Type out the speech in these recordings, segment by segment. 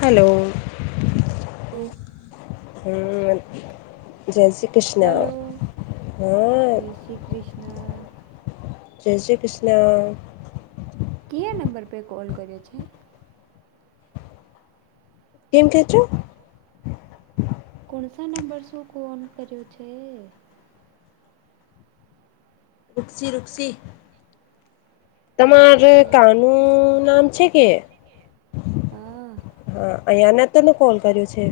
Hello [unintelligible] હમ્મ જયસી hello, જય શ્રી કૃષ્ણ. જય શ્રી કૃષ્ણ. કિયા નંબર પે કોલ કર્યો છે? કેમ કે છો? કોણસા નંબર શું ફોન કર્યો છે? વૃક્ષી વૃક્ક્ષી તમાર જે કાનૂન છે કે હા હ અયા [unintelligible] તને કોલ કર્યો છે?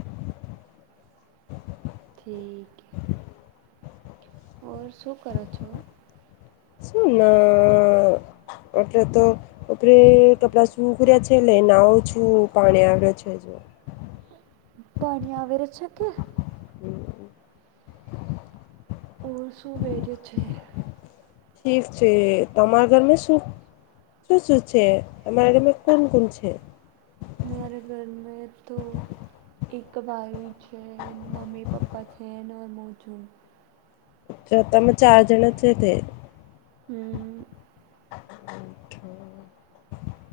ઠીક ઓર શું કરો છો? શું ના એટલે તો ઉપરે કપડા સુખર્યા છે ને એ નાવ શું પાણી આવ્યો છે, [unintelligible] પાણી આવેવેર છે કે? હમ્મ ઓ સુું વરે છે? ઠીક છે તમામર ઘરમાં શું? શું શું છે, હમારે ઘર મા કોણ કોણ છે. મારા ઘર મેં તો એક ભાઈ છે મમ્મી પપ્પા છેને મું છું. તામે ચાર જણા છે તે હમ્મ [unintelligible]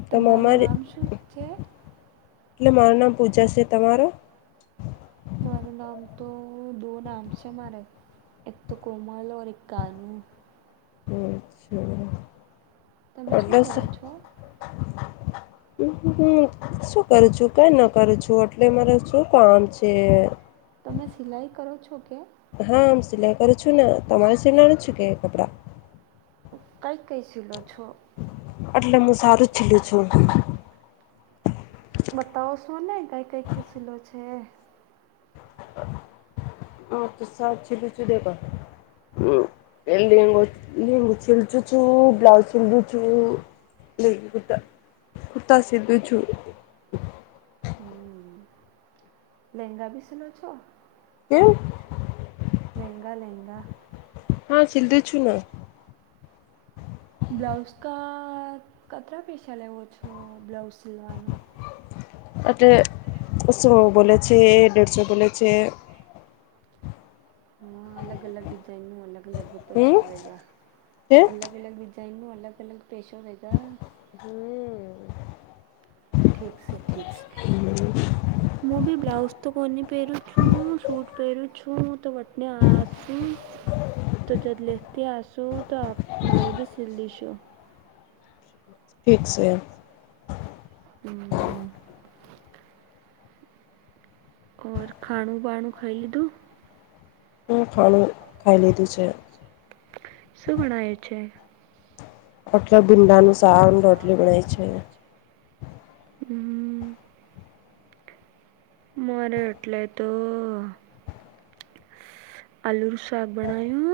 તમારું તમારે નામ શું છે? એટલે મારું નામ પૂજા છે તમારો? મારું નામ તો દો નામ છે મારે એકતો કોમલ ઔર એક કરું હમ્મ હમ્મ તમે શું કરો છો? શું કરું છું કઈ ન કરું છું એટલે મારે શું કામ છે? તમે સિલાઈ કરો છો કે હા આમ સિલાઈ કરું છું ને તમારે સિલાણુ છે કે કપડા કઈ કઈ સિલો છો. એટલે મું સારુજ છીલુ છુ. બતાવો છો ને કઈ કઈ ખીસીલો છે. [unintelligible] છું દેવા હ એ લંગો લગુ સીલું છું બ્લાઉઝ સીલધું છું લઈ ગતાતા સીધું છું. [inaudible] લહેંગા બી સીવો છો [unintelligible] લહેંગા લહેંગા હા છીલડું છું ને બ્લાઉઝ ક કટરા પૈસા લેવો છો બ્લાઉઝ સિલવાનું. એલે સો બોલે છે દેઢસો બોલે છે હા અલગ અલગ ડિઝઇન નું અલગ અલગ હમ પૈસો વેર્યા હે હમ અલગ અલગ જઇનું અલગ અલગ પેશ હોવેગ ઠીક છે ઠીક છે હું બી બ્લાઉઝ તો કોની પહેરું છું સૂટ પહેરું છું. તું તો વતને આસુ તો જ લેખતી આસું તો આપ મારે બી સીલી છુ ઠીક છે. ઓર ખાણું બાણું ખાઈ લીધું હ ખાણું ખાઈ લીધું છે. શું બણાયુ છે. અટલો ભીંડાનું સાવન રોટલી બનાય છે. મારે એટલે તો આલુનું શાક બનાયુ.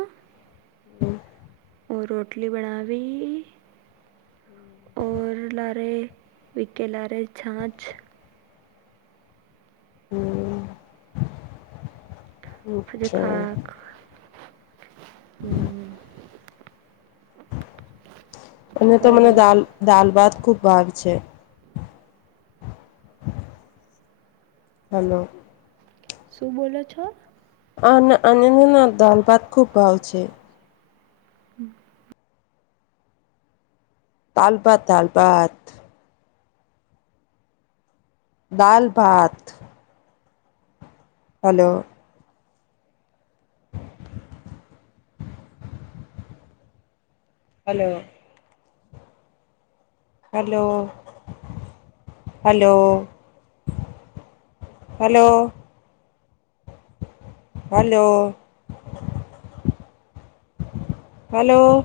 ઓ રોટલી બનાવી. ઓર લારે વિકે લારે છાંછ. હમ અચ્છા [unintelligible] અને તો મને હલો દાલ દાલ ભાત ખૂબ ભાવ છે. હલો શું બોલો છો આ અનંદના દાલ ભાત ખુબ ભાવ છે. [inaudible] દાલભાત દાલભાત‌ દાલ ભાત. Hello hello hello hello. Hello. Hello. Hello.